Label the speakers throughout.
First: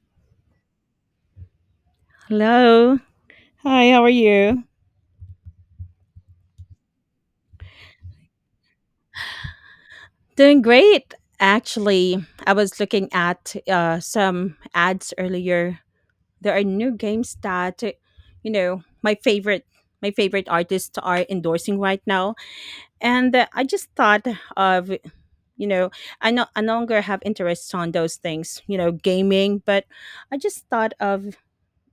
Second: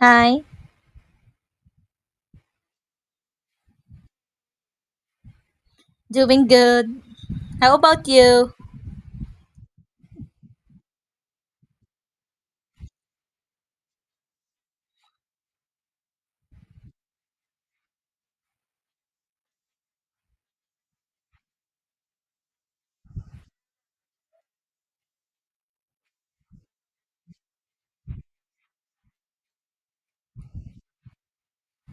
Speaker 1: Hi,
Speaker 2: Hello. Hi, how are you?
Speaker 1: doing good. How about you?
Speaker 2: Doing great. Actually, I was looking at some ads earlier. There are new games that, you know, my favorite artists are endorsing right now, and I just thought of you know I no longer have interests on those things, you know, gaming, but I just thought of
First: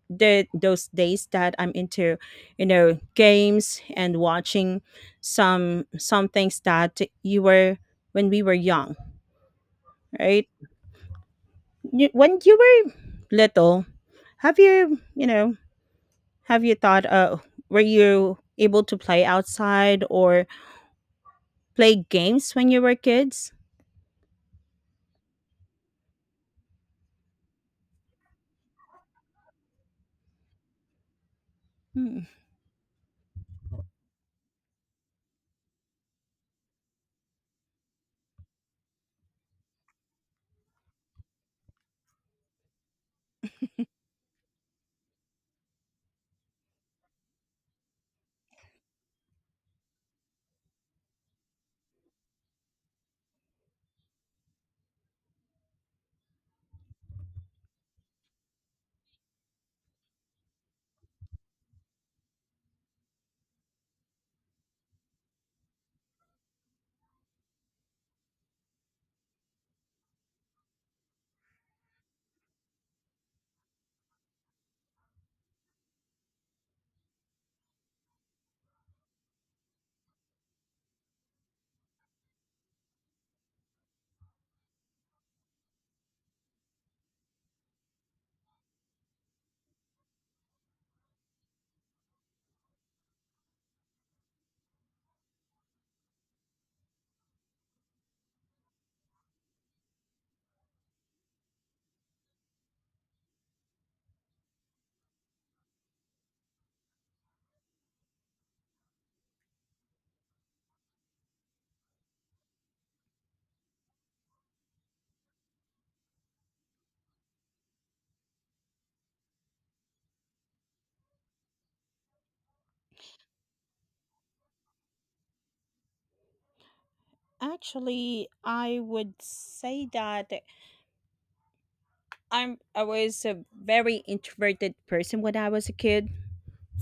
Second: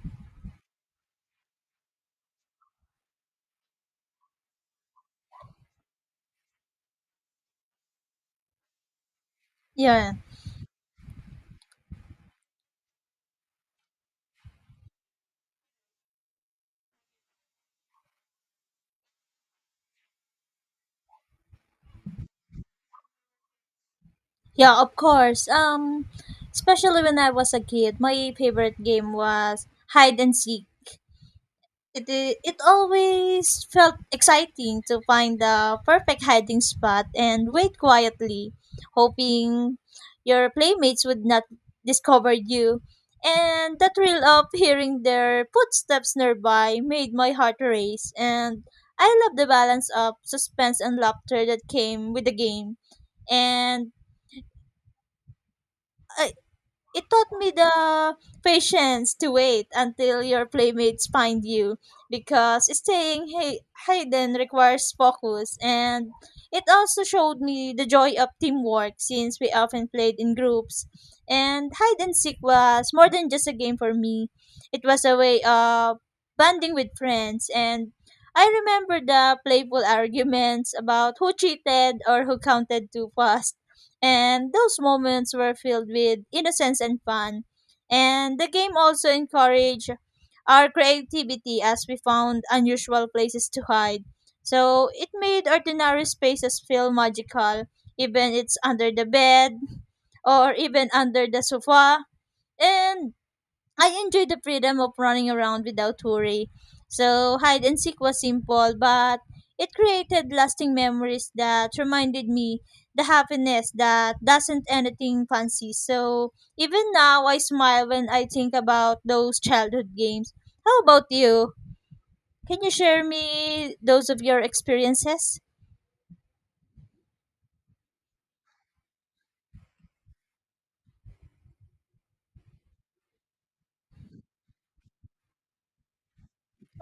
Speaker 2: the those days that I'm into, you know, games and watching some things that you were when we were young,
Speaker 1: Yeah,
Speaker 2: right? You, when you were little, have you, you know, have you thought were you able to play outside or play games when you were kids?
Speaker 1: yeah, Of course. Especially when I was a kid, my favorite game was hide and seek. It,
Speaker 2: Hmm.
Speaker 1: i- it always felt exciting to find the perfect hiding spot and wait quietly, hoping your playmates would not discover you. And the thrill of hearing their footsteps nearby made my heart race, and I love the balance of suspense and laughter that came with the game. And uh, it taught me the patience to wait until your playmates find you because staying hidden requires focus and it also showed me the joy of teamwork since we often played in groups and hide and seek was more than just a game for me. It was a way of bonding with friends and I remember the playful arguments about who cheated or who counted too fast and those moments were filled with innocence and fun. And the game also encouraged our creativity as we found unusual places to hide. So it made ordinary spaces feel magical, even it's under the bed or even under the sofa. And I enjoyed the freedom of running around without worry. So hide and seek was simple, but it created lasting memories that reminded me the happiness that doesn't anything fancy. So even now I smile when I think about those childhood games. How about you? Can you share me those of your experiences?
Speaker 2: Actually, I would say that I was a very introverted person when I was a kid.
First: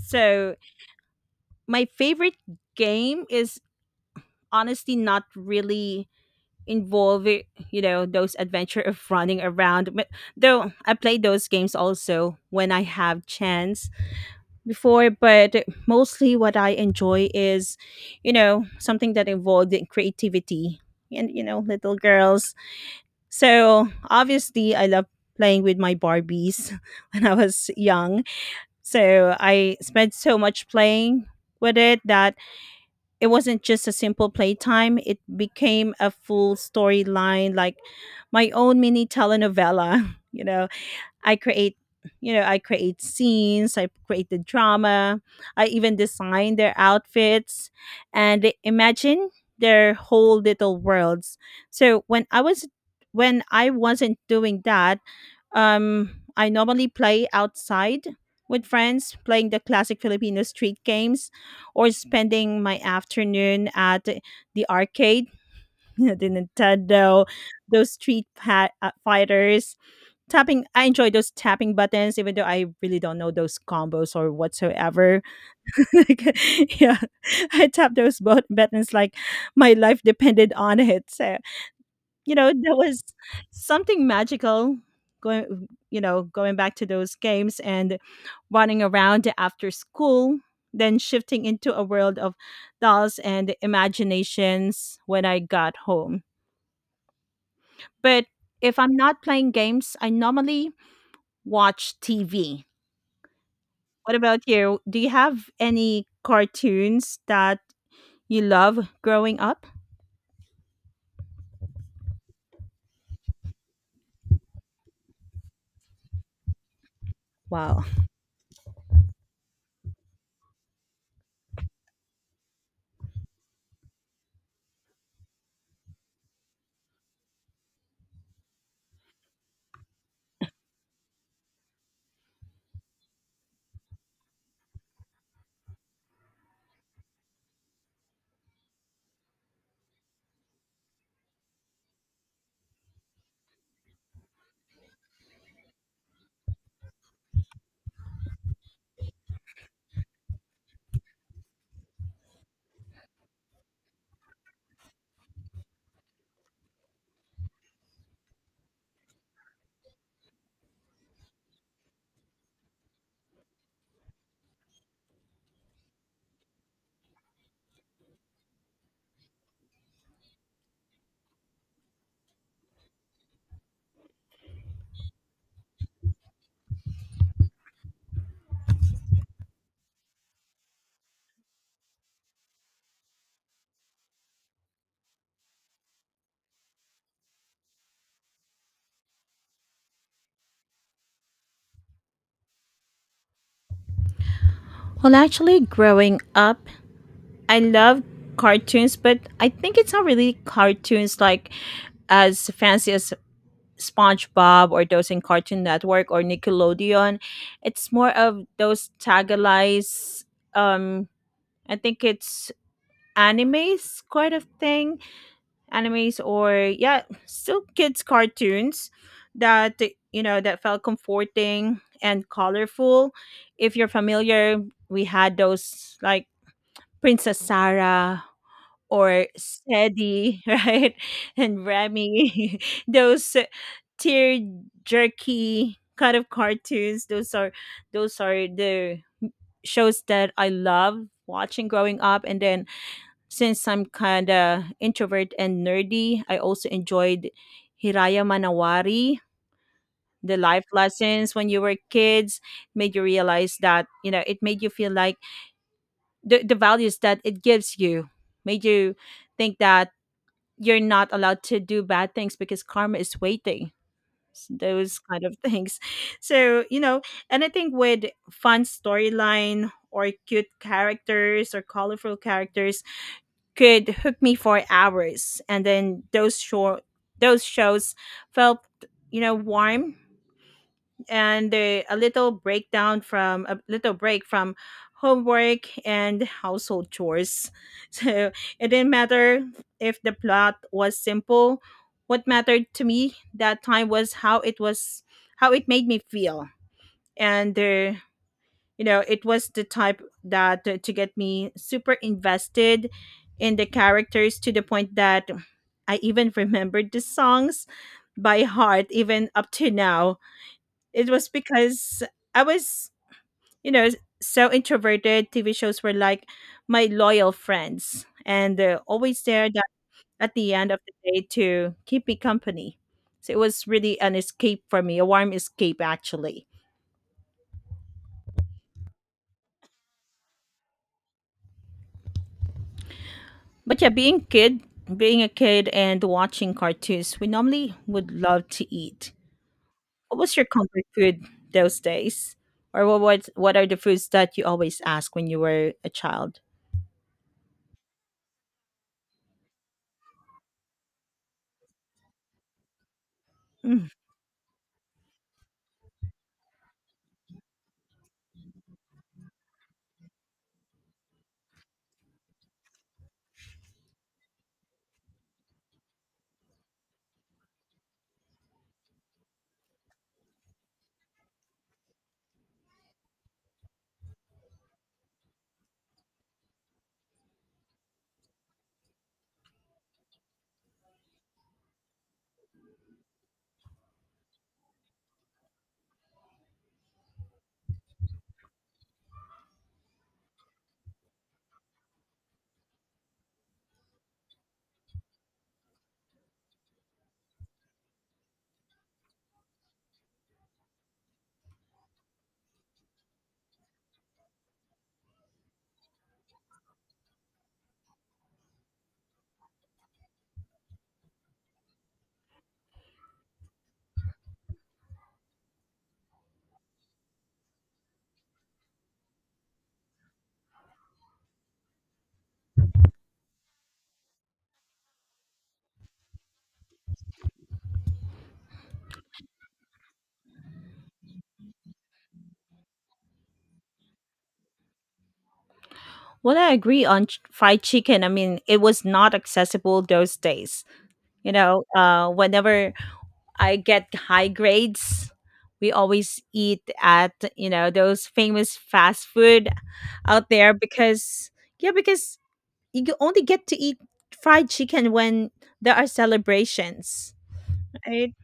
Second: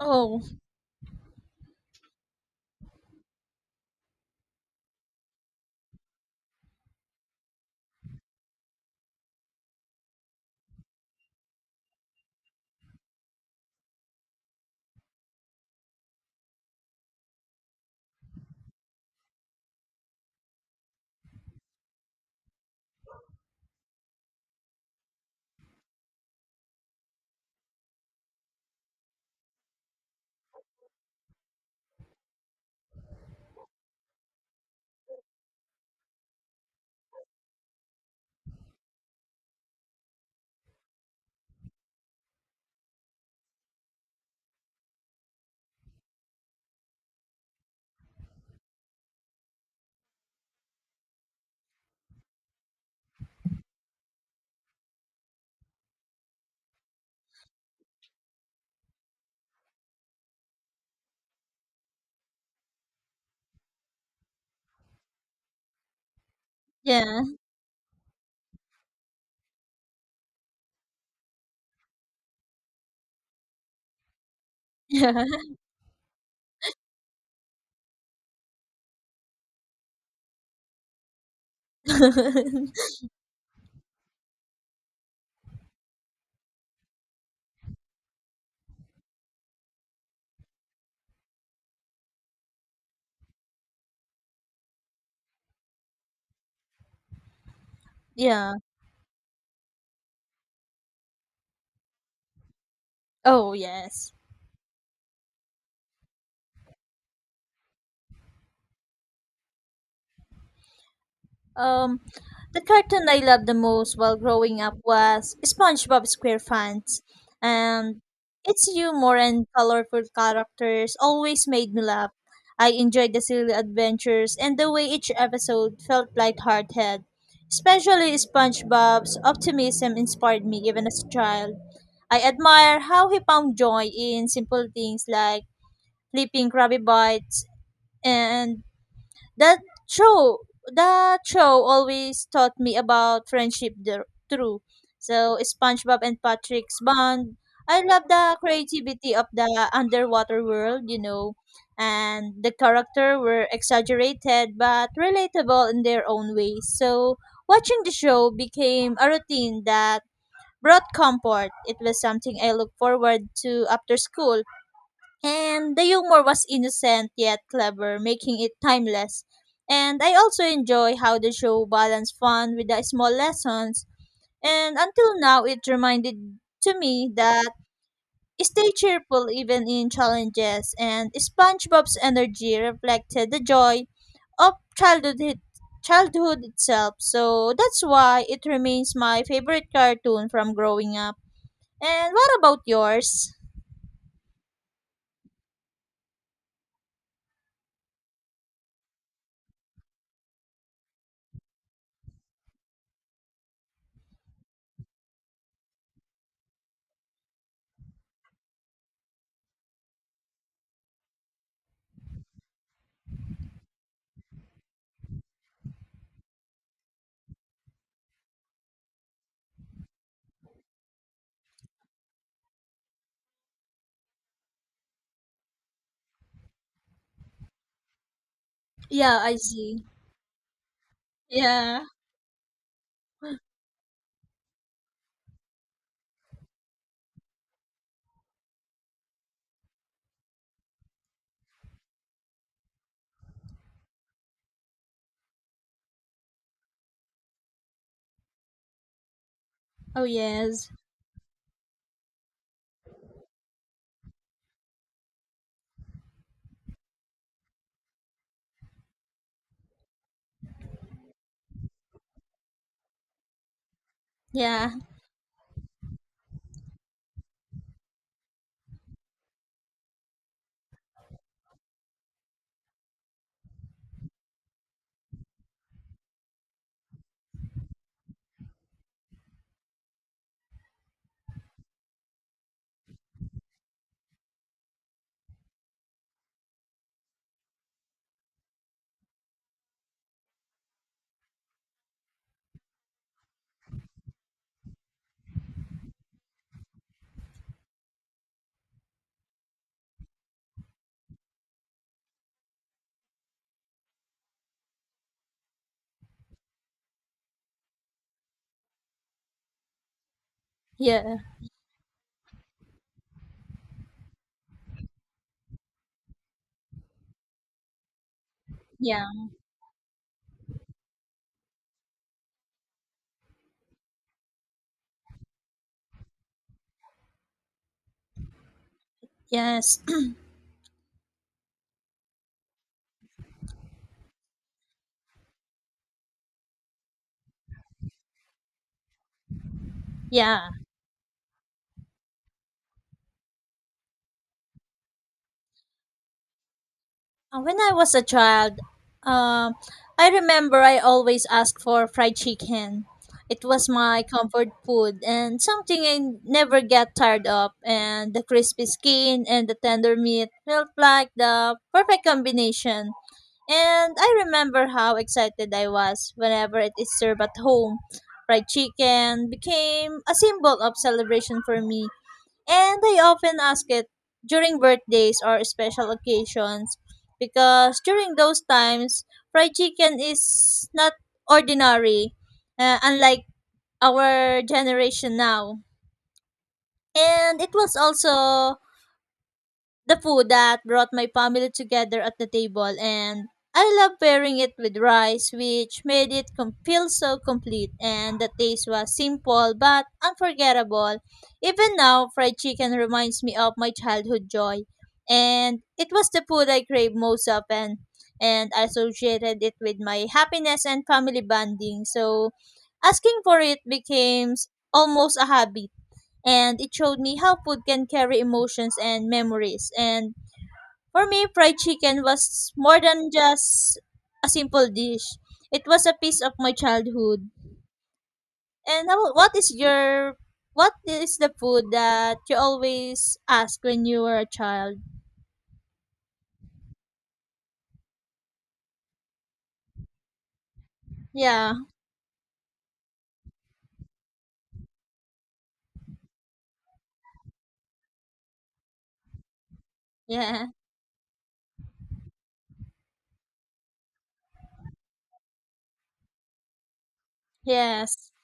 Speaker 1: Oh,
Speaker 2: my favorite game is honestly not really involving, you know, those adventure of running around, but though I played those games also when I have chance before, but mostly what I enjoy is, you know, something that involved in creativity and you know little girls, so obviously I love playing with my barbies when I was young. So I spent so much playing with it that it wasn't just a simple playtime, it became a full storyline, like my own mini telenovela, you know, i create I create scenes, I create the drama, I even design their outfits and they imagine their whole little worlds. So when I wasn't doing that, um, I normally play outside with friends, playing the classic Filipino street games, or spending my afternoon at the arcade, the
Speaker 1: yeah.
Speaker 2: Nintendo, those fighters. Tapping, I enjoy those tapping buttons, even though I really don't know those combos or whatsoever.
Speaker 1: Yeah.
Speaker 2: Like, yeah, I tap those buttons like my life depended on it. So you know, there was something magical going back to those games and running around after school, then shifting into a world of dolls and imaginations when I got home. But
Speaker 1: Yeah.
Speaker 2: if I'm not playing games, I normally watch TV.
Speaker 1: Oh, yes.
Speaker 2: What about you? Do you have any cartoons that you love growing up?
Speaker 1: Um, the cartoon I loved the most while growing up was SpongeBob SquarePants,
Speaker 2: Wow.
Speaker 1: and its humor and colorful characters always made me laugh. I enjoyed the silly adventures and the way each episode felt lighthearted. Especially SpongeBob's optimism inspired me even as a child. I admire how he found joy in simple things like flipping Krabby Bites and that show, that show always taught me about friendship through. So SpongeBob and Patrick's bond. I love the creativity of the underwater world, and the character were exaggerated but relatable in their own ways. So watching the show became a routine that brought comfort. It was something I looked forward to after school and the humor was innocent yet clever, making it timeless. And I also enjoy how the show balanced fun with the small lessons, and until now, it reminded to me that stay cheerful even in challenges, and SpongeBob's energy reflected the joy of childhood, childhood itself. So that's why it remains my favorite cartoon from growing up. And what about yours?
Speaker 2: Well, actually, growing up, I love cartoons, but I think it's not really cartoons like as fancy as SpongeBob or those in Cartoon Network or Nickelodeon. It's more of those tagalized. Um, I think it's animes kind of thing. Animes, or yeah, still kids cartoons that, you know, that felt comforting and colorful. If you're familiar, we had those like Princess Sarah
Speaker 1: Yeah,
Speaker 2: or
Speaker 1: I see.
Speaker 2: Steady, right? And
Speaker 1: Yeah.
Speaker 2: Remy, those tear jerky kind of cartoons. Those are the shows that I love watching growing up. And then since I'm kinda introvert and nerdy, I also enjoyed Hiraya Manawari.
Speaker 1: Oh,
Speaker 2: The life
Speaker 1: yes.
Speaker 2: lessons when you were kids made you realize that, you know, it made you feel like the values that it gives you made you think that you're not allowed to do bad things because karma is waiting,
Speaker 1: Yeah,
Speaker 2: those kind of things, so you know. And I think with fun storyline or cute characters or colorful characters could hook me for hours, and then those shows felt, you know, warm and a little breakdown from a little break from homework and household chores. So it didn't matter if the plot was simple. What mattered to me that time was how it made me feel. And you know, it was the type that to get me super invested in the characters to the point that I even remembered the songs by heart even up to now. It
Speaker 1: yeah,
Speaker 2: was because I was, you know, so introverted. TV shows were like my loyal friends, and they're
Speaker 1: yeah,
Speaker 2: always there that at the end of the day to keep me company. So it was really an escape for me, a warm escape actually.
Speaker 1: yes,
Speaker 2: But yeah, being a kid and watching cartoons, we normally would love to eat. What was
Speaker 1: yeah.
Speaker 2: your comfort food those days? Or what are the foods that you always ask when you were a child?
Speaker 1: When I was a child, um, I remember I always asked for fried chicken. It was my comfort food and something I never get tired of. And the crispy skin and the tender meat felt like the perfect combination. And I remember how excited I was whenever it is served at home. Fried chicken became a symbol of celebration for me. And I often ask it during birthdays or special occasions because during those times, fried chicken is not ordinary, unlike our generation now. And it was also the food that brought my family together at the table and I love pairing it with rice which made it feel so complete and the taste was simple but unforgettable. Even now fried chicken reminds me of my childhood joy and it was the food I crave most often and I associated it with my happiness and family bonding so asking for it became almost a habit and it showed me how food can carry emotions and memories. And for me, fried chicken was more than just a simple dish. It was a piece of my childhood. What is your what is the food that you always ask when you were a child?
Speaker 2: Well, I agree on fried chicken. I mean, it was not accessible those days. You
Speaker 1: Yeah,
Speaker 2: know, whenever I get high grades, we always eat at you know those famous fast food out
Speaker 1: yeah,
Speaker 2: there because yeah, because you can only get to eat fried chicken when there are celebrations,
Speaker 1: Yes.
Speaker 2: right?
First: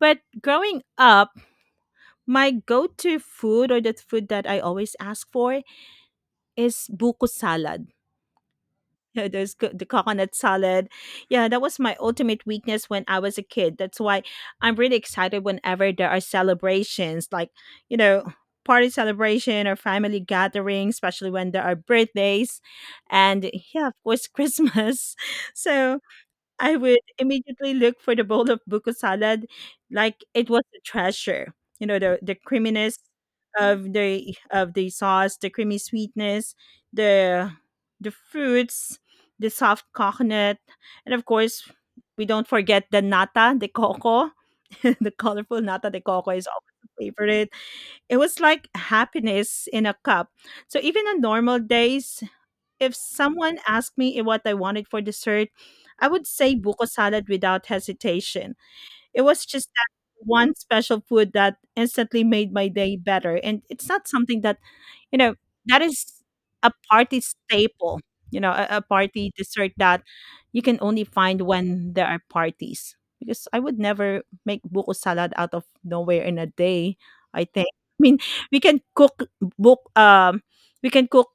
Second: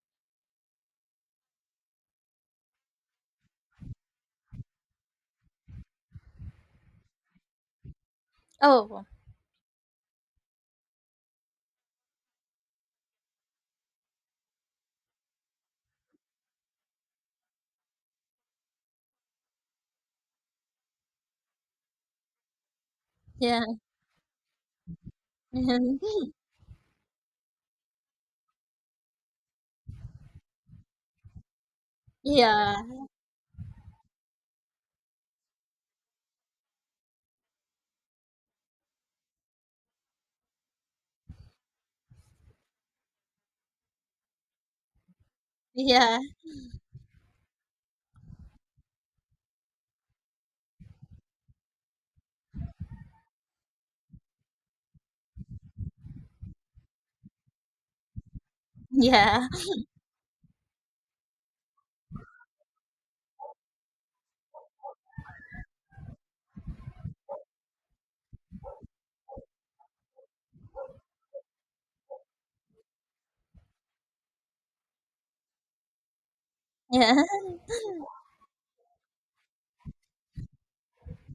Speaker 2: But growing up, my go-to food or the food that I always ask for is buko salad.
Speaker 1: Oh,
Speaker 2: Yeah, there's the coconut salad. Yeah, that was my ultimate weakness when I was a kid. That's why I'm really excited whenever there are celebrations, like, you know, party celebration or family gathering, especially when there are birthdays and
Speaker 1: yeah,
Speaker 2: yeah, of course Christmas. So I would immediately look for the bowl of buko salad like it was a treasure. You know, the
Speaker 1: yeah,
Speaker 2: creaminess of the sauce, the creamy sweetness, the the fruits, the soft coconut, and of course we don't forget the nata de coco. The colorful nata de
Speaker 1: yeah,
Speaker 2: coco is always a favorite. It was like happiness in a cup. So even on normal days, if someone asked me what I wanted for dessert, I would say buko salad without hesitation. It was
Speaker 1: yeah,
Speaker 2: just that one special food that instantly made my day better. And it's not something that, you know, that is a party staple, you know, a party dessert that you can only find when there are parties. Because I would never make buko salad out of nowhere in a day,
Speaker 1: yeah,
Speaker 2: I think. I mean, we can cook book we can cook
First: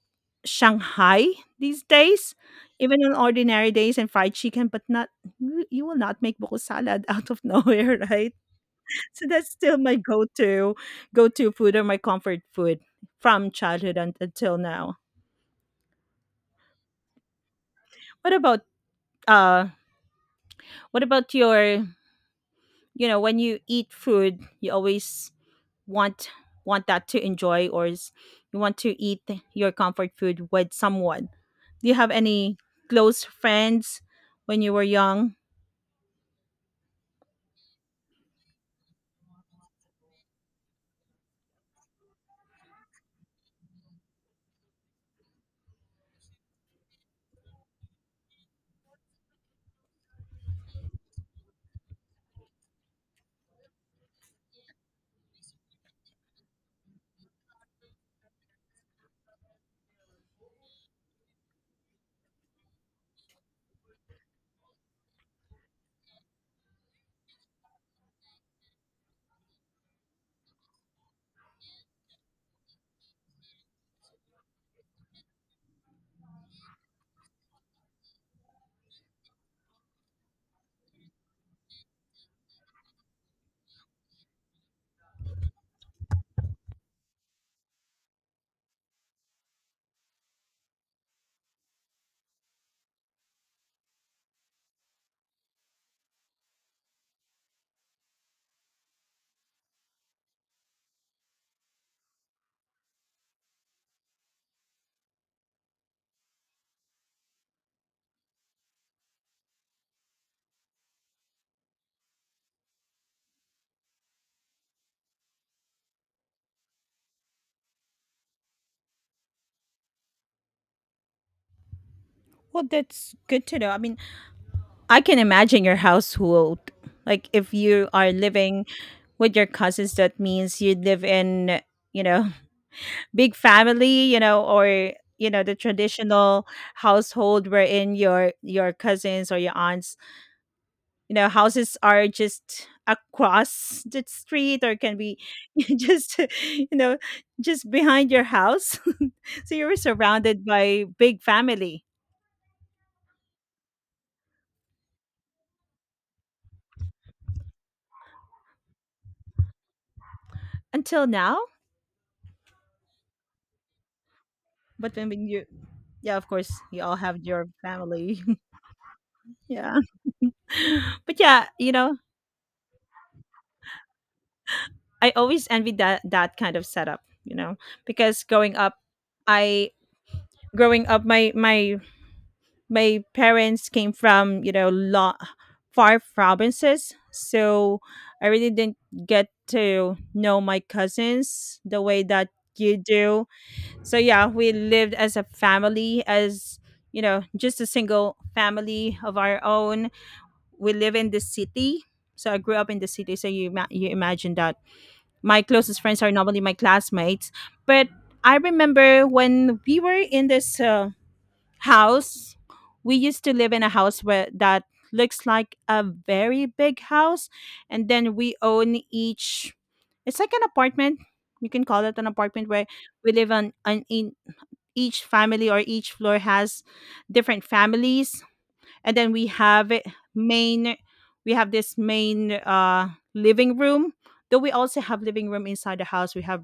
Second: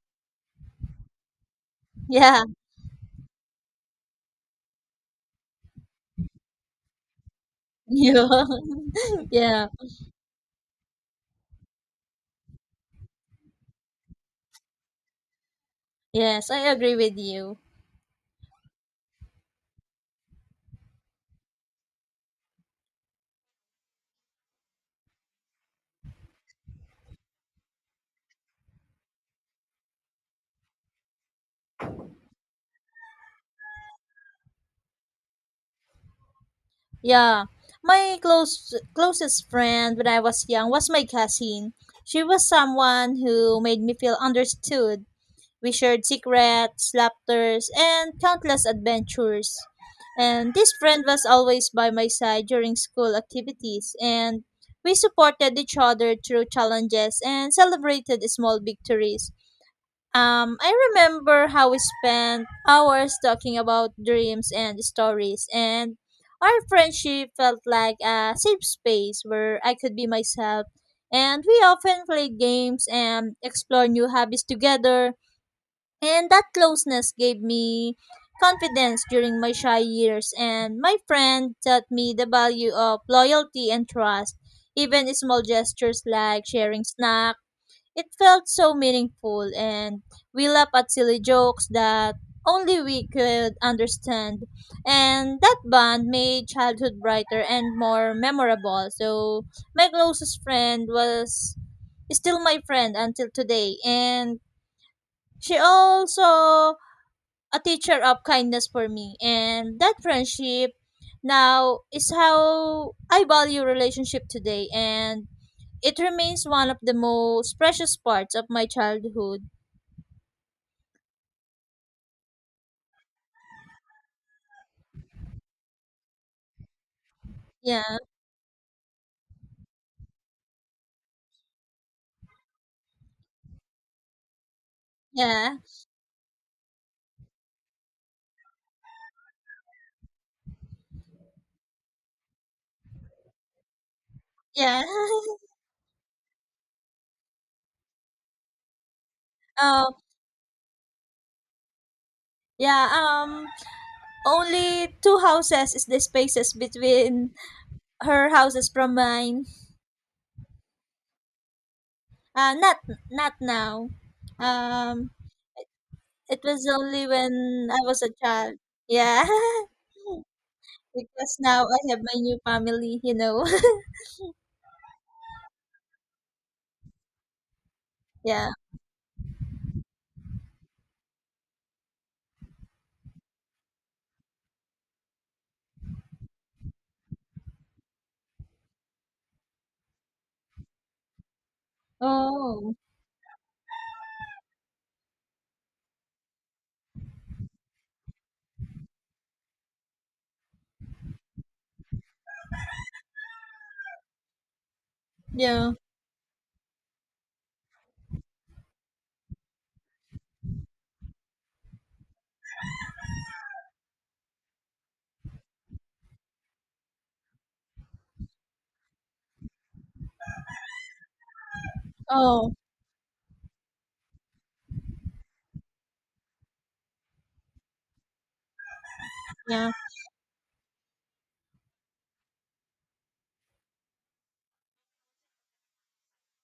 Speaker 2: Shanghai these days,
Speaker 1: yeah,
Speaker 2: even on ordinary days and fried chicken, but not you will not make buko salad out of nowhere,
Speaker 1: yeah.
Speaker 2: right? So that's
Speaker 1: Yeah.
Speaker 2: still my go-to food or my comfort food from childhood until now.
Speaker 1: Yes, I agree with you.
Speaker 2: What about uh what about your, you know, when you eat food, you always want want that to enjoy, or is, you want to eat your comfort food with someone. Do you have any close friends when you were young?
Speaker 1: Yeah, my closest friend when I was young was my cousin. She was someone who made me feel understood. We shared secrets, laughters, and countless adventures. And this friend was always by my side during school activities, and we supported each other through challenges and celebrated small victories. I remember how we spent hours talking about dreams and stories, and our friendship felt like a safe space where I could be myself. And we often played games and explored new hobbies together, and that closeness gave me confidence during my shy years. And my friend taught me the value of loyalty and trust. Even small gestures like sharing snacks it felt so meaningful, and we laughed at silly jokes that only we could understand. And that bond made childhood brighter and more memorable. So, my closest friend was still my friend until today. And she also a teacher of kindness for me. And that friendship now is how I value relationship today. And it remains one of the most precious parts of my childhood.
Speaker 2: Well, that's good to know. I mean, I can imagine your household. Like if
Speaker 1: Yeah,
Speaker 2: you are living with your cousins, that means you live in, you know, big family, you know, or you know, the
Speaker 1: yeah,
Speaker 2: traditional household wherein your cousins or your aunts, you know, houses are just across the street or
Speaker 1: yeah.
Speaker 2: can be just you know, just behind your house. So you were
Speaker 1: Oh,
Speaker 2: surrounded by big family.
Speaker 1: yeah. Only two houses is the spaces between her houses from mine.
Speaker 2: Until now.
Speaker 1: Uh, not not now.
Speaker 2: But
Speaker 1: Um,
Speaker 2: when you yeah of
Speaker 1: it
Speaker 2: course
Speaker 1: was
Speaker 2: you all
Speaker 1: only
Speaker 2: have your
Speaker 1: when I was a
Speaker 2: family.
Speaker 1: child. Yeah.
Speaker 2: Yeah. But
Speaker 1: Because
Speaker 2: yeah
Speaker 1: now
Speaker 2: you
Speaker 1: I
Speaker 2: know
Speaker 1: have my new family. You know.
Speaker 2: I always envied that kind of setup, you know, because
Speaker 1: Yeah.
Speaker 2: growing up I growing up my parents came from you know far provinces, so I really didn't get to know my cousins the way that
Speaker 1: Oh.
Speaker 2: you do. So yeah, we lived as a family, as you know, just a single family of our own. We live in the city. So I grew up in the city. So you you imagine that my
Speaker 1: Yeah.
Speaker 2: closest friends are normally my classmates. But I remember when we were in this house, we used to live in a house where that looks like a very big house, and then we own each. It's like an apartment. You can call it an apartment
Speaker 1: Oh.
Speaker 2: where we live on, in each family, or each floor has different families, and then
Speaker 1: Yeah.
Speaker 2: main we have this main living room, though we also have living room inside the house. we have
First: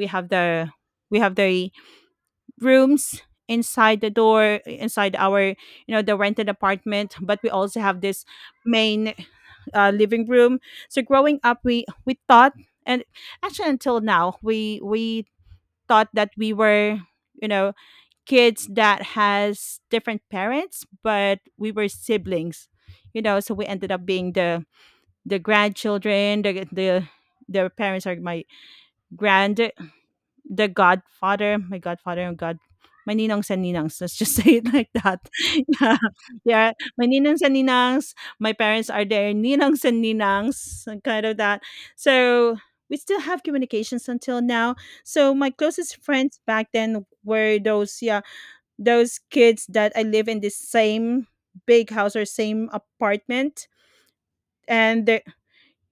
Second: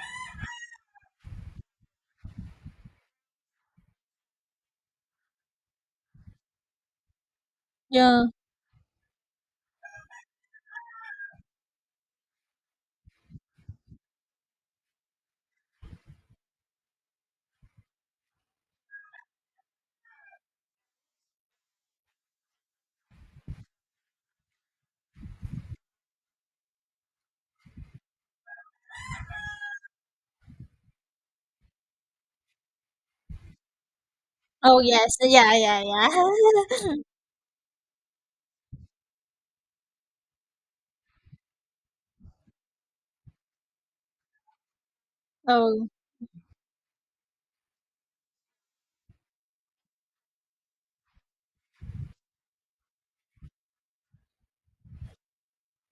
Speaker 2: we have the we have the rooms inside the door, inside our, you know, the rented apartment. But we also have this
Speaker 1: Yeah.
Speaker 2: main living room. So growing up, we thought, and actually until now we thought that we were, you know, kids that has different parents, but we were siblings, you know. So we ended up being the grandchildren. The their parents are my grand, the godfather, my godfather and god, my ninongs and ninangs. Let's just say it
Speaker 1: Oh,
Speaker 2: like
Speaker 1: yes.
Speaker 2: that. Yeah, yeah.
Speaker 1: Yeah.
Speaker 2: My ninongs and ninangs. My parents are their ninongs and ninangs, and kind of that. So we still have communications until now. So my
Speaker 1: Oh,
Speaker 2: closest friends back then were those, yeah, those kids that I live in the same big house or same apartment. And they-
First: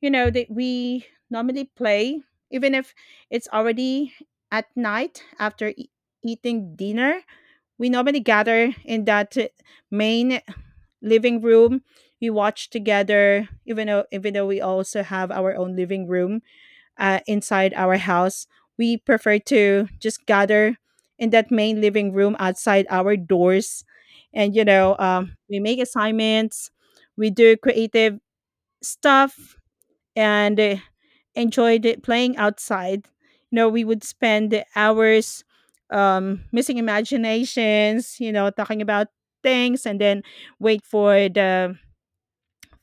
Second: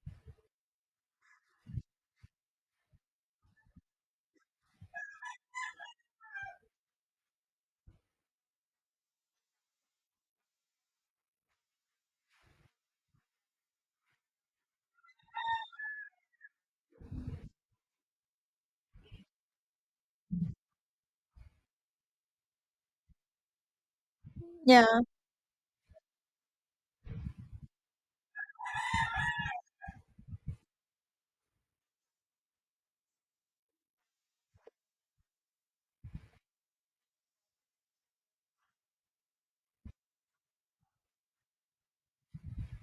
Speaker 2: you know that we normally play even if it's already at night after eating dinner. We normally gather in that main living room. We watch together, even though we also have our own living room inside our house, we prefer to just gather in that main living room outside our doors. And, you
Speaker 1: yeah,
Speaker 2: know, we make assignments, we do creative stuff, and enjoyed it playing outside. You know, we would spend hours missing imaginations, you know, talking about things and then wait for the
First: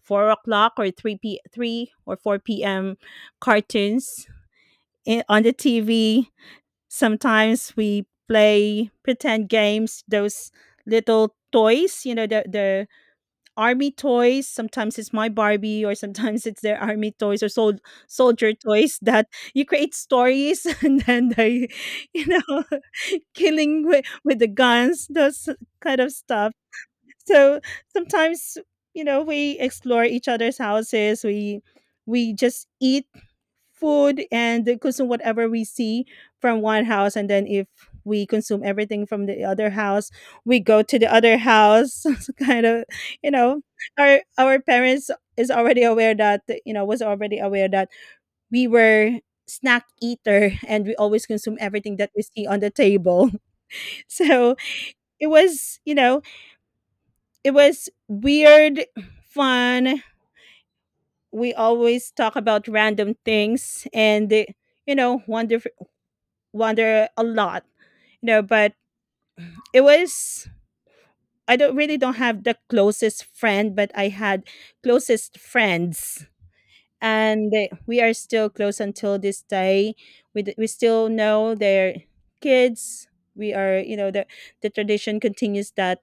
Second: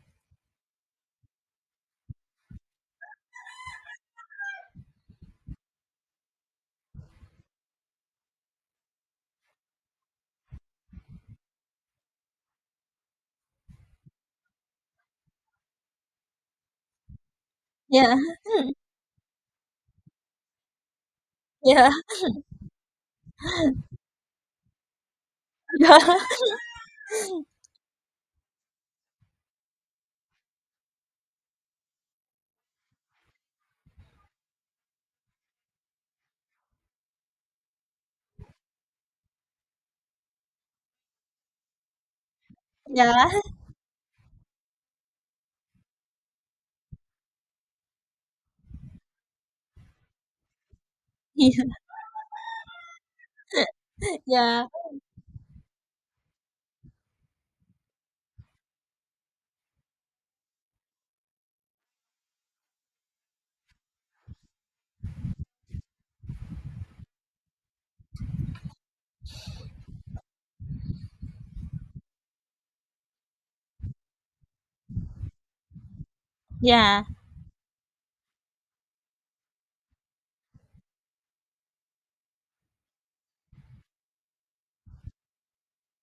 Speaker 2: 4 o'clock or 3 p 3 or 4 p.m cartoons on the TV. Sometimes we play pretend games, those little toys, you know, the army toys. Sometimes it's my Barbie, or sometimes it's their army toys or
Speaker 1: yeah,
Speaker 2: soldier toys that you create stories and then
Speaker 1: yeah,
Speaker 2: you know, killing with the guns, those kind of
Speaker 1: yeah,
Speaker 2: stuff. So sometimes, you know, we explore each other's houses. We just eat food and consume whatever we see from one house, and then if we consume everything from the other house, we go to the other house. It's kind of, you
Speaker 1: yeah,
Speaker 2: know, our parents is already aware that you know was already aware that we were snack eater and we always consume everything that we see on the table. So
Speaker 1: yeah,
Speaker 2: it was, you know, it was weird, fun. We always talk about random things, and you know, wonder a lot. You know, but it was, I don't really don't have the closest friend, but I had closest friends,
Speaker 1: yeah,
Speaker 2: and we are still close until this day. We still know their kids. We are, you know, the tradition continues that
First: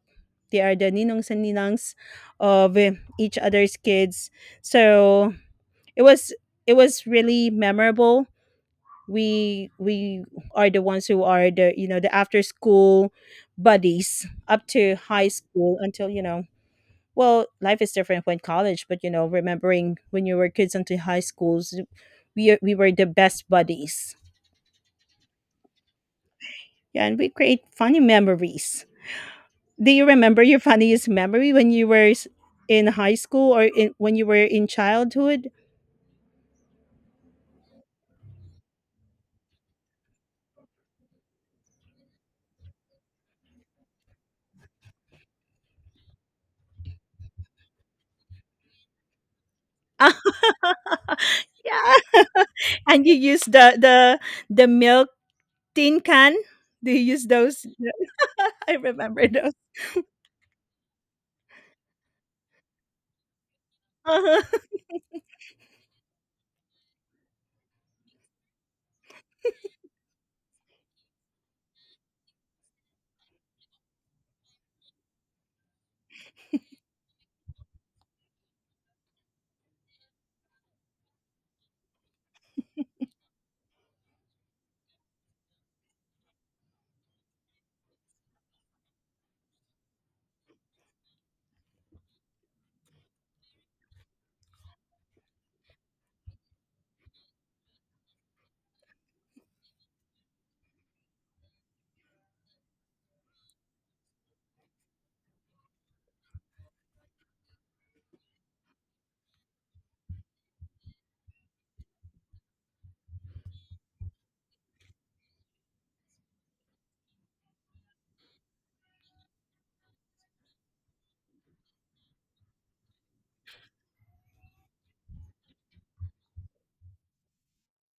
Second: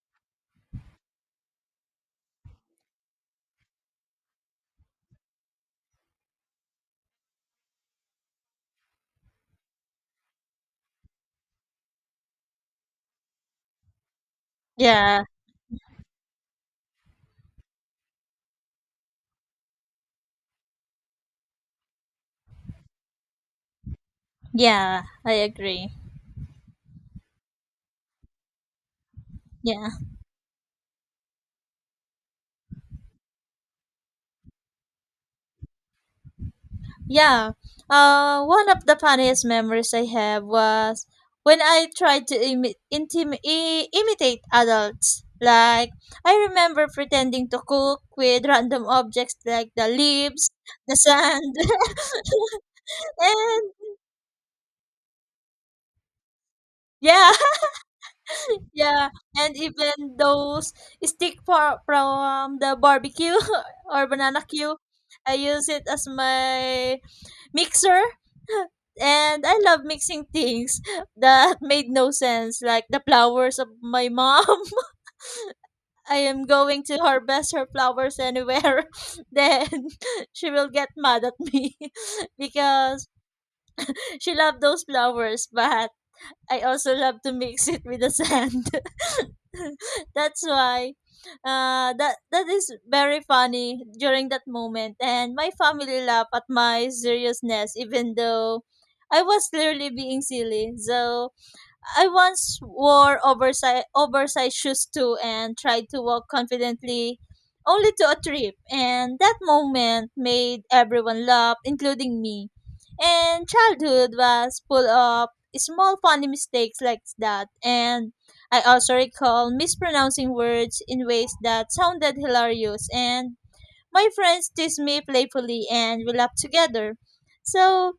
Speaker 2: they are the ninongs and ninangs of each other's kids. So it was, it was really memorable. We are the ones who are, the you know, the after school buddies up to
Speaker 1: yeah,
Speaker 2: high school until, you know, well, life is different when college, but you know, remembering when you were kids until high schools, we were the best buddies.
Speaker 1: yeah, I agree.
Speaker 2: Yeah, and we create funny memories.
Speaker 1: Yeah,
Speaker 2: Do you remember your funniest memory when you were in high school or when you were in childhood?
Speaker 1: yeah. One of the funniest memories I have was when I tried to imitate adults. Like, I remember pretending to cook with random objects like the
Speaker 2: Ah,
Speaker 1: leaves, the sand,
Speaker 2: yeah. And you use
Speaker 1: and
Speaker 2: the the milk tin can. Do you use
Speaker 1: yeah,
Speaker 2: those? I
Speaker 1: Yeah,
Speaker 2: remember those.
Speaker 1: and even those stick for from the barbecue or
Speaker 2: Uh-huh.
Speaker 1: banana cue, I use it as my mixer. And I love mixing things that made no sense, like the flowers of my mom. I am going to harvest her flowers anywhere. Then she will get mad at me because she loved those flowers, but I also love to mix it with the sand. That's why that is very funny during that moment and my family laughed at my seriousness even though I was clearly being silly. So I once wore oversized shoes too and tried to walk confidently only to a trip and that moment made everyone laugh including me. And childhood was full of small funny mistakes like that and I also recall mispronouncing words in ways that sounded hilarious and my friends teased me playfully and we laughed together. So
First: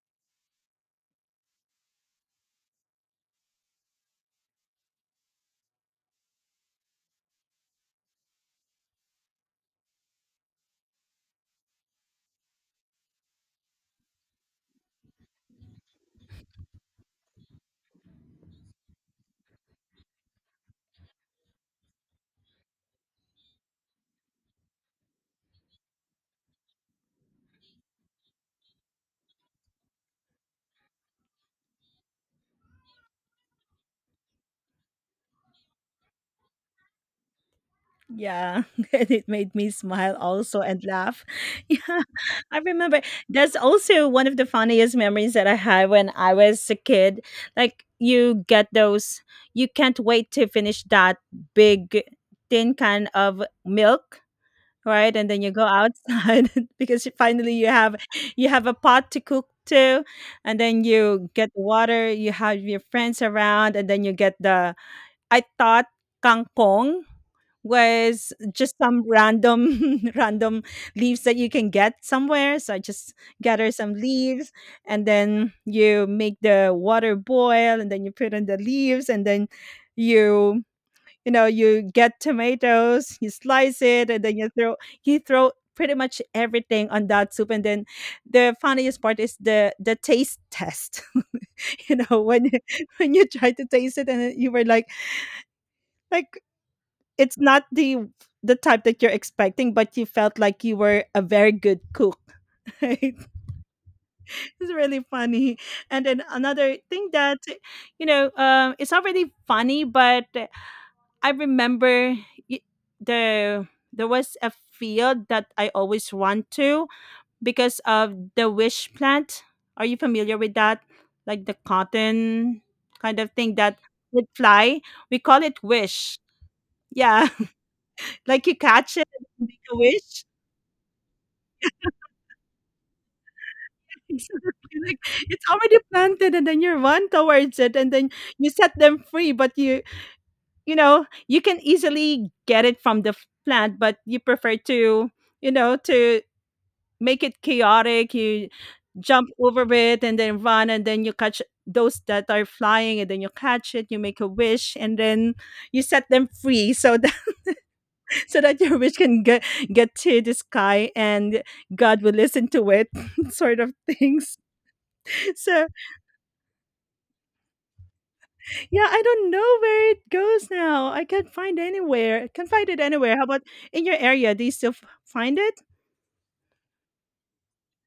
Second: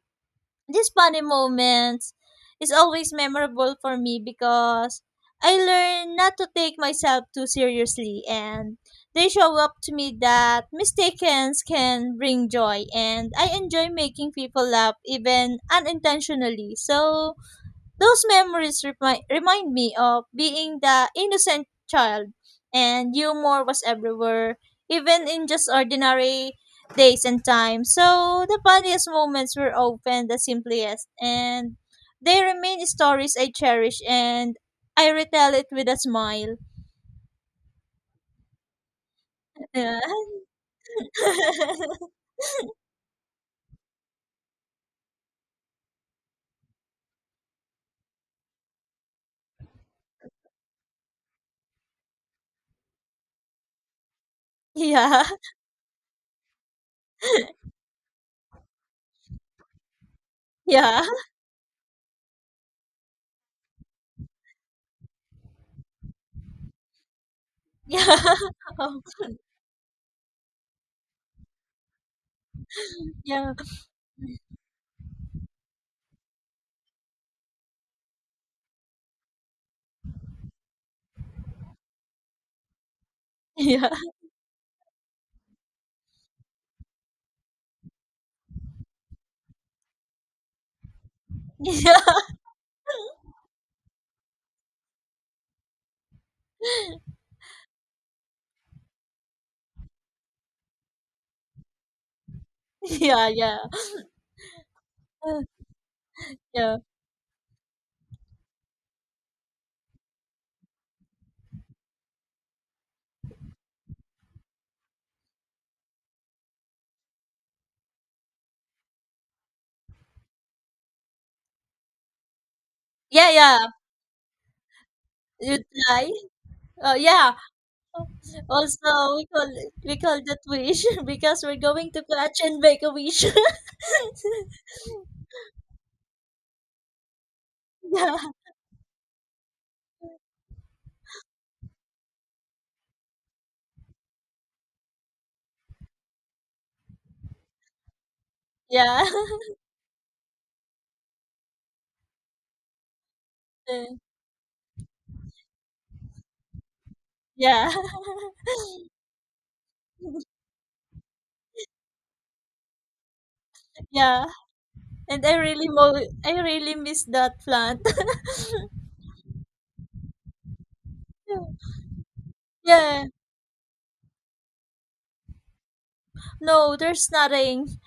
Speaker 1: these funny moments is always memorable for me because I learn not to take myself too seriously and they show up to me that mistakes can bring joy and I enjoy making people laugh even unintentionally. So those memories remind me of being the innocent child, and humor was everywhere, even in just ordinary days and times. So the funniest moments were often the simplest, and they remain stories I cherish, and I retell it with a smile.
Speaker 2: Yeah, and it made me
Speaker 1: Yeah,
Speaker 2: smile also and laugh. Yeah, I remember that's also one of the funniest memories that I had when I was a kid. Like, you get those, you can't wait to finish that big tin can of milk, right?
Speaker 1: yeah,
Speaker 2: And then you go outside because finally you have a pot to cook to, and then
Speaker 1: yeah,
Speaker 2: you get water, you have your friends around, and then you get the, I thought kangkong
Speaker 1: yeah,
Speaker 2: was just
Speaker 1: Oh,
Speaker 2: some random random leaves that you can get somewhere. So I just
Speaker 1: yeah,
Speaker 2: gather some leaves, and then you make the water boil, and then you put in the leaves, and then you you know, you get tomatoes, you slice
Speaker 1: yeah,
Speaker 2: it, and then you throw pretty much everything on that soup, and then the funniest part is the taste test. You
Speaker 1: yeah,
Speaker 2: know, when when you try to taste it and you were like, it's not the type that you're expecting, but you felt like you were a very good cook. Right?
Speaker 1: yeah, yeah,
Speaker 2: It's really
Speaker 1: Uh,
Speaker 2: funny. And then another
Speaker 1: yeah,
Speaker 2: thing that, you know, it's not really funny, but I remember, y- the, there was a field that I always want to, because of the wish plant. Are you familiar with that? Like the cotton kind of thing
Speaker 1: yeah.
Speaker 2: that would fly. We call it
Speaker 1: You'd lie.
Speaker 2: wish.
Speaker 1: Oh,
Speaker 2: Yeah,
Speaker 1: yeah.
Speaker 2: like you
Speaker 1: Also,
Speaker 2: catch it,
Speaker 1: we call
Speaker 2: make a wish.
Speaker 1: that wish because we're going to catch and make a wish.
Speaker 2: Exactly, like, it's already planted, and then you run towards it, and then
Speaker 1: yeah,
Speaker 2: you set them free, but you know, you can easily get it from the plant, but you prefer to, you know, to make it chaotic. You
Speaker 1: yeah.
Speaker 2: jump over it and then run, and then you catch those that are flying, and then you catch it,
Speaker 1: Uh,
Speaker 2: you make a wish, and then you set them free so that
Speaker 1: yeah.
Speaker 2: so that your wish can get to the sky and God will listen to it sort of
Speaker 1: Yeah.
Speaker 2: things.
Speaker 1: And I
Speaker 2: So,
Speaker 1: really I really miss that plant.
Speaker 2: yeah, I don't know where it goes now. I can't find anywhere. I can't find it
Speaker 1: Yeah.
Speaker 2: anywhere. How about in your area? Do you still find it?
Speaker 1: No, there's nothing.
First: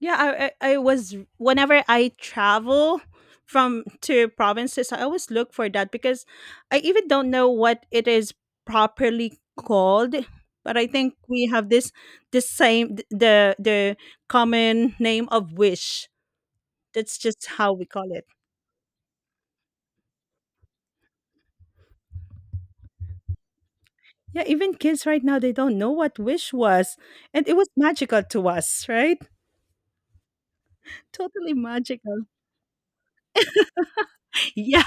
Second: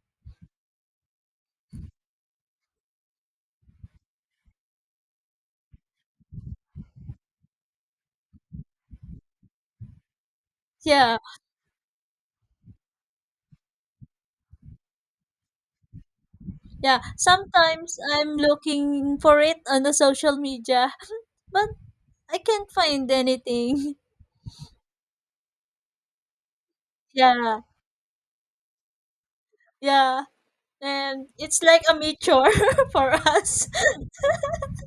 Speaker 2: Yeah, I was, whenever I travel from to provinces, I always look for that because I even don't know what it is properly called. But I think
Speaker 1: Yeah,
Speaker 2: we have this same the common name of wish.
Speaker 1: yeah.
Speaker 2: That's just how we
Speaker 1: Sometimes
Speaker 2: call it.
Speaker 1: I'm looking for it on the social media, but I can't find anything.
Speaker 2: Yeah, even kids right now, they don't know what wish was. And it
Speaker 1: Yeah,
Speaker 2: was magical to us, right?
Speaker 1: yeah. And
Speaker 2: Totally
Speaker 1: it's like a
Speaker 2: magical.
Speaker 1: meteor for us.
Speaker 2: Yeah,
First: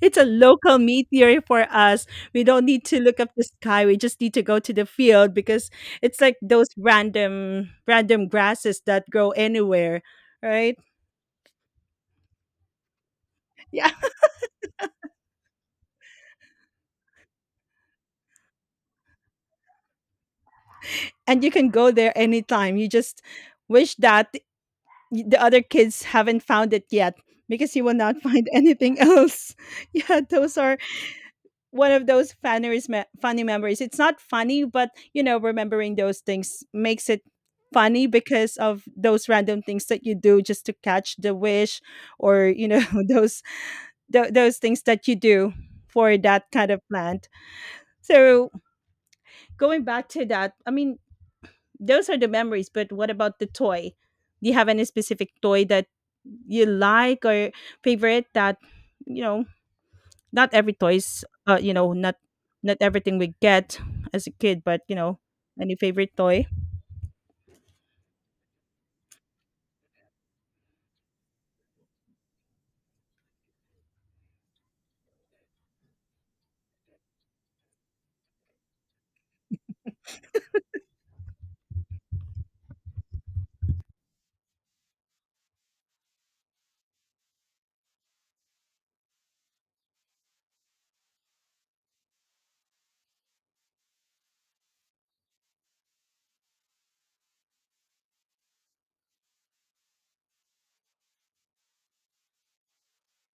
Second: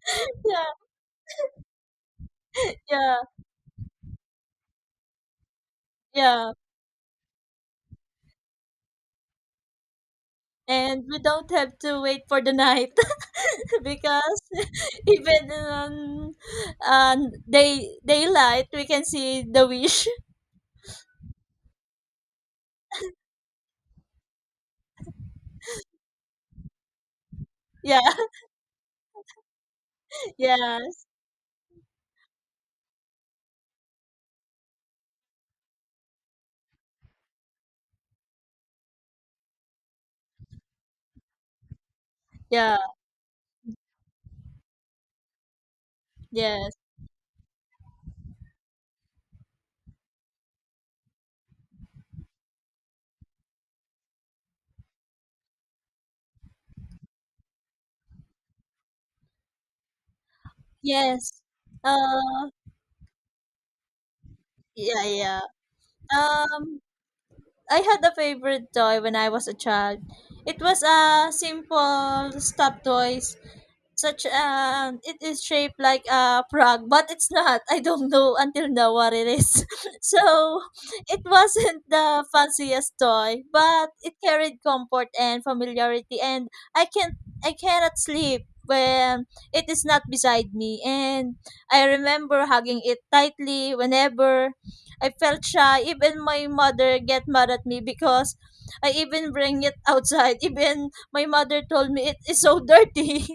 Speaker 2: it's a
Speaker 1: Yeah,
Speaker 2: local meteor for us. We don't need to
Speaker 1: yeah.
Speaker 2: look up the sky. We just need to go to the field because it's like
Speaker 1: Yeah,
Speaker 2: those random grasses that grow anywhere, right?
Speaker 1: and we don't have to wait for the night
Speaker 2: Yeah.
Speaker 1: because even on daylight we can see the wish.
Speaker 2: And you can go there anytime. You just wish that the other kids haven't found it yet, because you will
Speaker 1: Yeah,
Speaker 2: not find anything else. Yeah, those are
Speaker 1: yes,
Speaker 2: one of those funniest funny memories. It's not funny, but you know, remembering those things makes it funny because of those random things that you do just to catch the wish, or you
Speaker 1: yeah,
Speaker 2: know, those those things that you do for that kind
Speaker 1: yes,
Speaker 2: of plant. So, going back to that, I mean, those are the memories. But what about the toy? Do you have any specific toy that you like or favorite that, you know, not every toys,
Speaker 1: yes.
Speaker 2: you know,
Speaker 1: Uh,
Speaker 2: not everything we get as a kid, but you
Speaker 1: yeah.
Speaker 2: know,
Speaker 1: Yeah.
Speaker 2: any favorite toy?
Speaker 1: Um, I had a favorite toy when I was a child. It was a simple stuffed toy such it is shaped like a frog but it's not. I don't know until now what it is. So it wasn't the fanciest toy but it carried comfort and familiarity and i can I cannot sleep when it is not beside me and I remember hugging it tightly whenever I felt shy. Even my mother get mad at me because I even bring it outside. Even my mother told me it is so dirty.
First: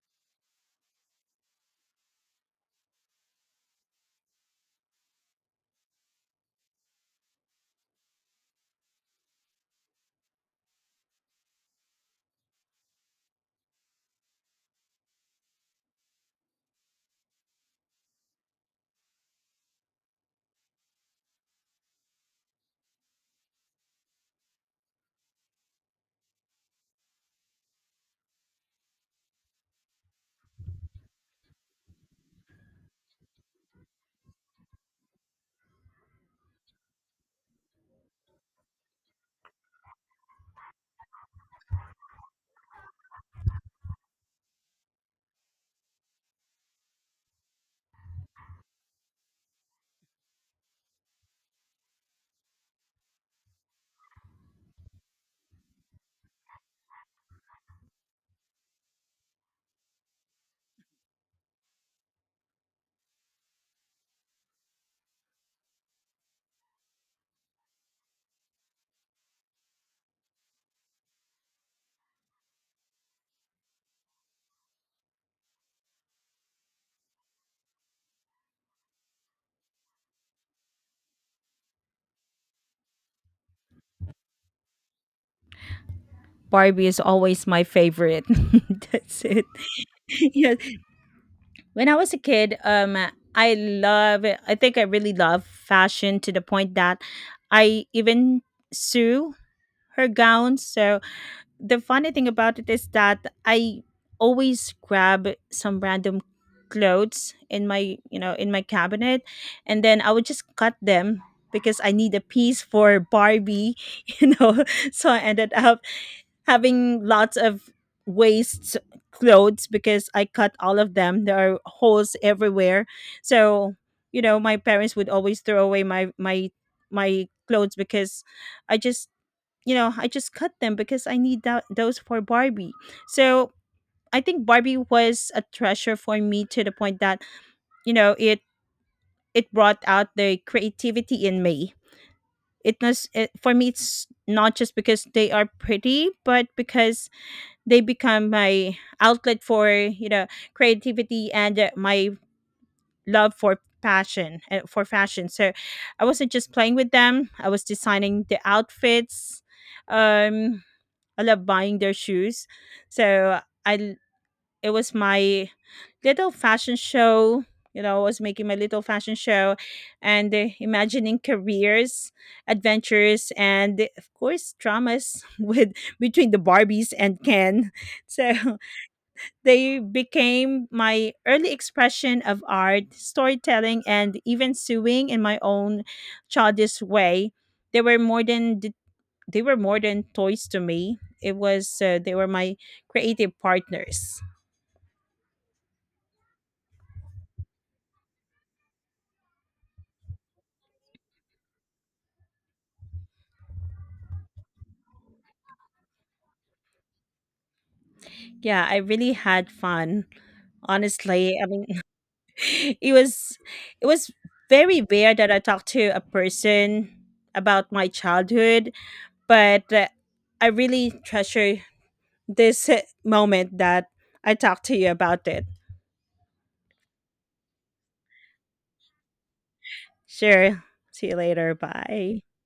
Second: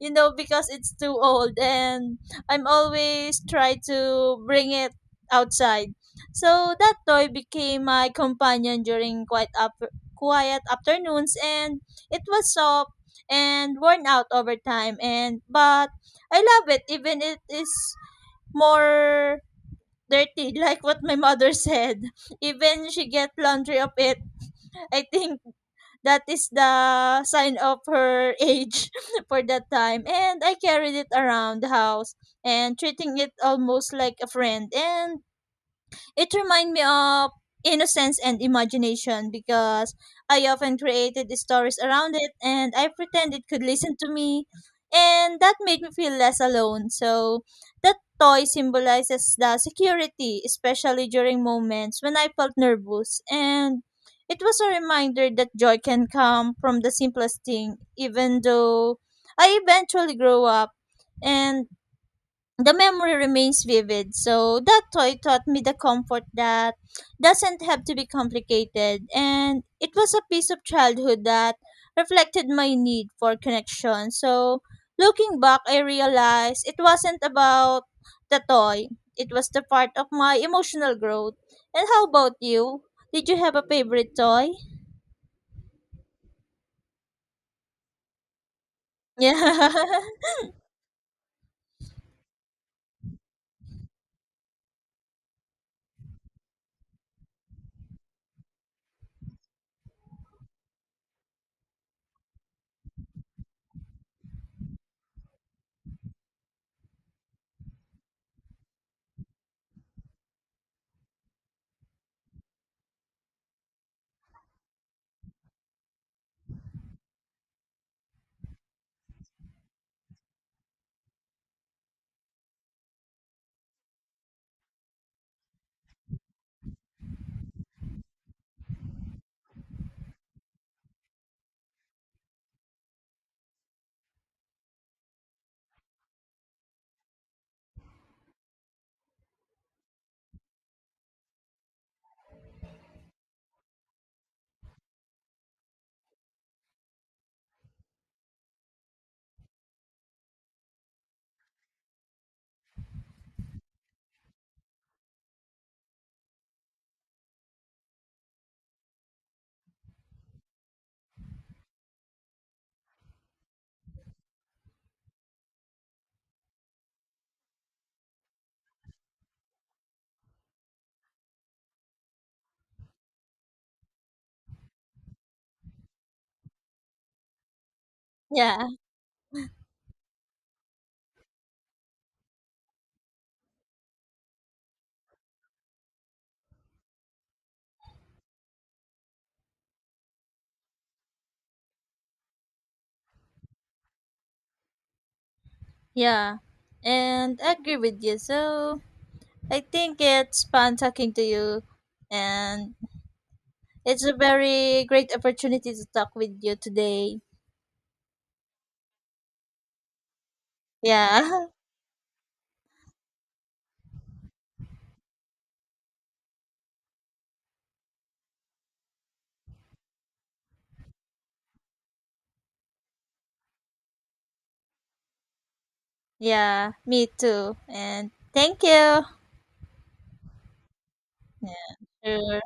Speaker 1: You know, because it's too old and I'm always try to bring it outside. So that toy became my companion during quiet afternoons and it was soft and worn out over time and but I love it even it is more dirty. Like what my mother said, even she get laundry of it. I think that is the sign of her age for that time. And I carried it around the house and treating it almost like a friend. And it reminds me of innocence and imagination because I often created stories around it and I pretend it could listen to me. And that made me feel less alone. So that toy symbolizes the security, especially during moments when I felt nervous. And it was a reminder that joy can come from the simplest thing, even though I eventually grow up. And the memory remains vivid. So that toy taught me the comfort that doesn't have to be complicated. And it was a piece of childhood that reflected my need for connection. So looking back, I realized it wasn't about the toy, it was the part of my emotional growth. And how about you? Did you have a favorite toy?
Speaker 2: Barbie is always my favorite. That's
Speaker 1: Yeah.
Speaker 2: it. Yes, when I was a kid, I love, I think I really love fashion, to the point that I even sew her gowns. So the funny thing about it is that I always grab some random clothes in my, you know, in my cabinet, and then I would just cut them because I need a piece for Barbie, you know. So I ended up having lots of waste clothes because I cut all of them. There are holes everywhere. So, you know, my parents would always throw away my my clothes because I just, you know, I just cut them because I need that, those for Barbie. So I think Barbie was a treasure for me, to the point that, you know, it brought out the creativity in me. It was it, for me. It's not just because they are pretty, but because they become my outlet for, you know, creativity and my love for passion, for fashion. So I wasn't just playing with them. I was designing the outfits. Um, I love buying their shoes. So it was my little fashion show. You know, I was making my little fashion show and imagining careers, adventures, and of course, dramas with between the Barbies and Ken. So
Speaker 1: Yeah.
Speaker 2: they became my early expression of art, storytelling, and even sewing in my own childish way. They were more than the, they were more than toys to me. It was they were my creative partners.
Speaker 1: Yeah. And I agree with you. So I think it's fun talking to you, and it's a very great opportunity to talk with you today.
Speaker 2: Yeah, I really had fun. Honestly, I
Speaker 1: Yeah,
Speaker 2: mean, it was, it was very rare that I talked to a person about my childhood, but I really treasure this moment that I talked to you about it.
Speaker 1: yeah, me too. And thank you.
Speaker 2: Sure. See you later.
Speaker 1: Yeah,
Speaker 2: Bye.
Speaker 1: sure.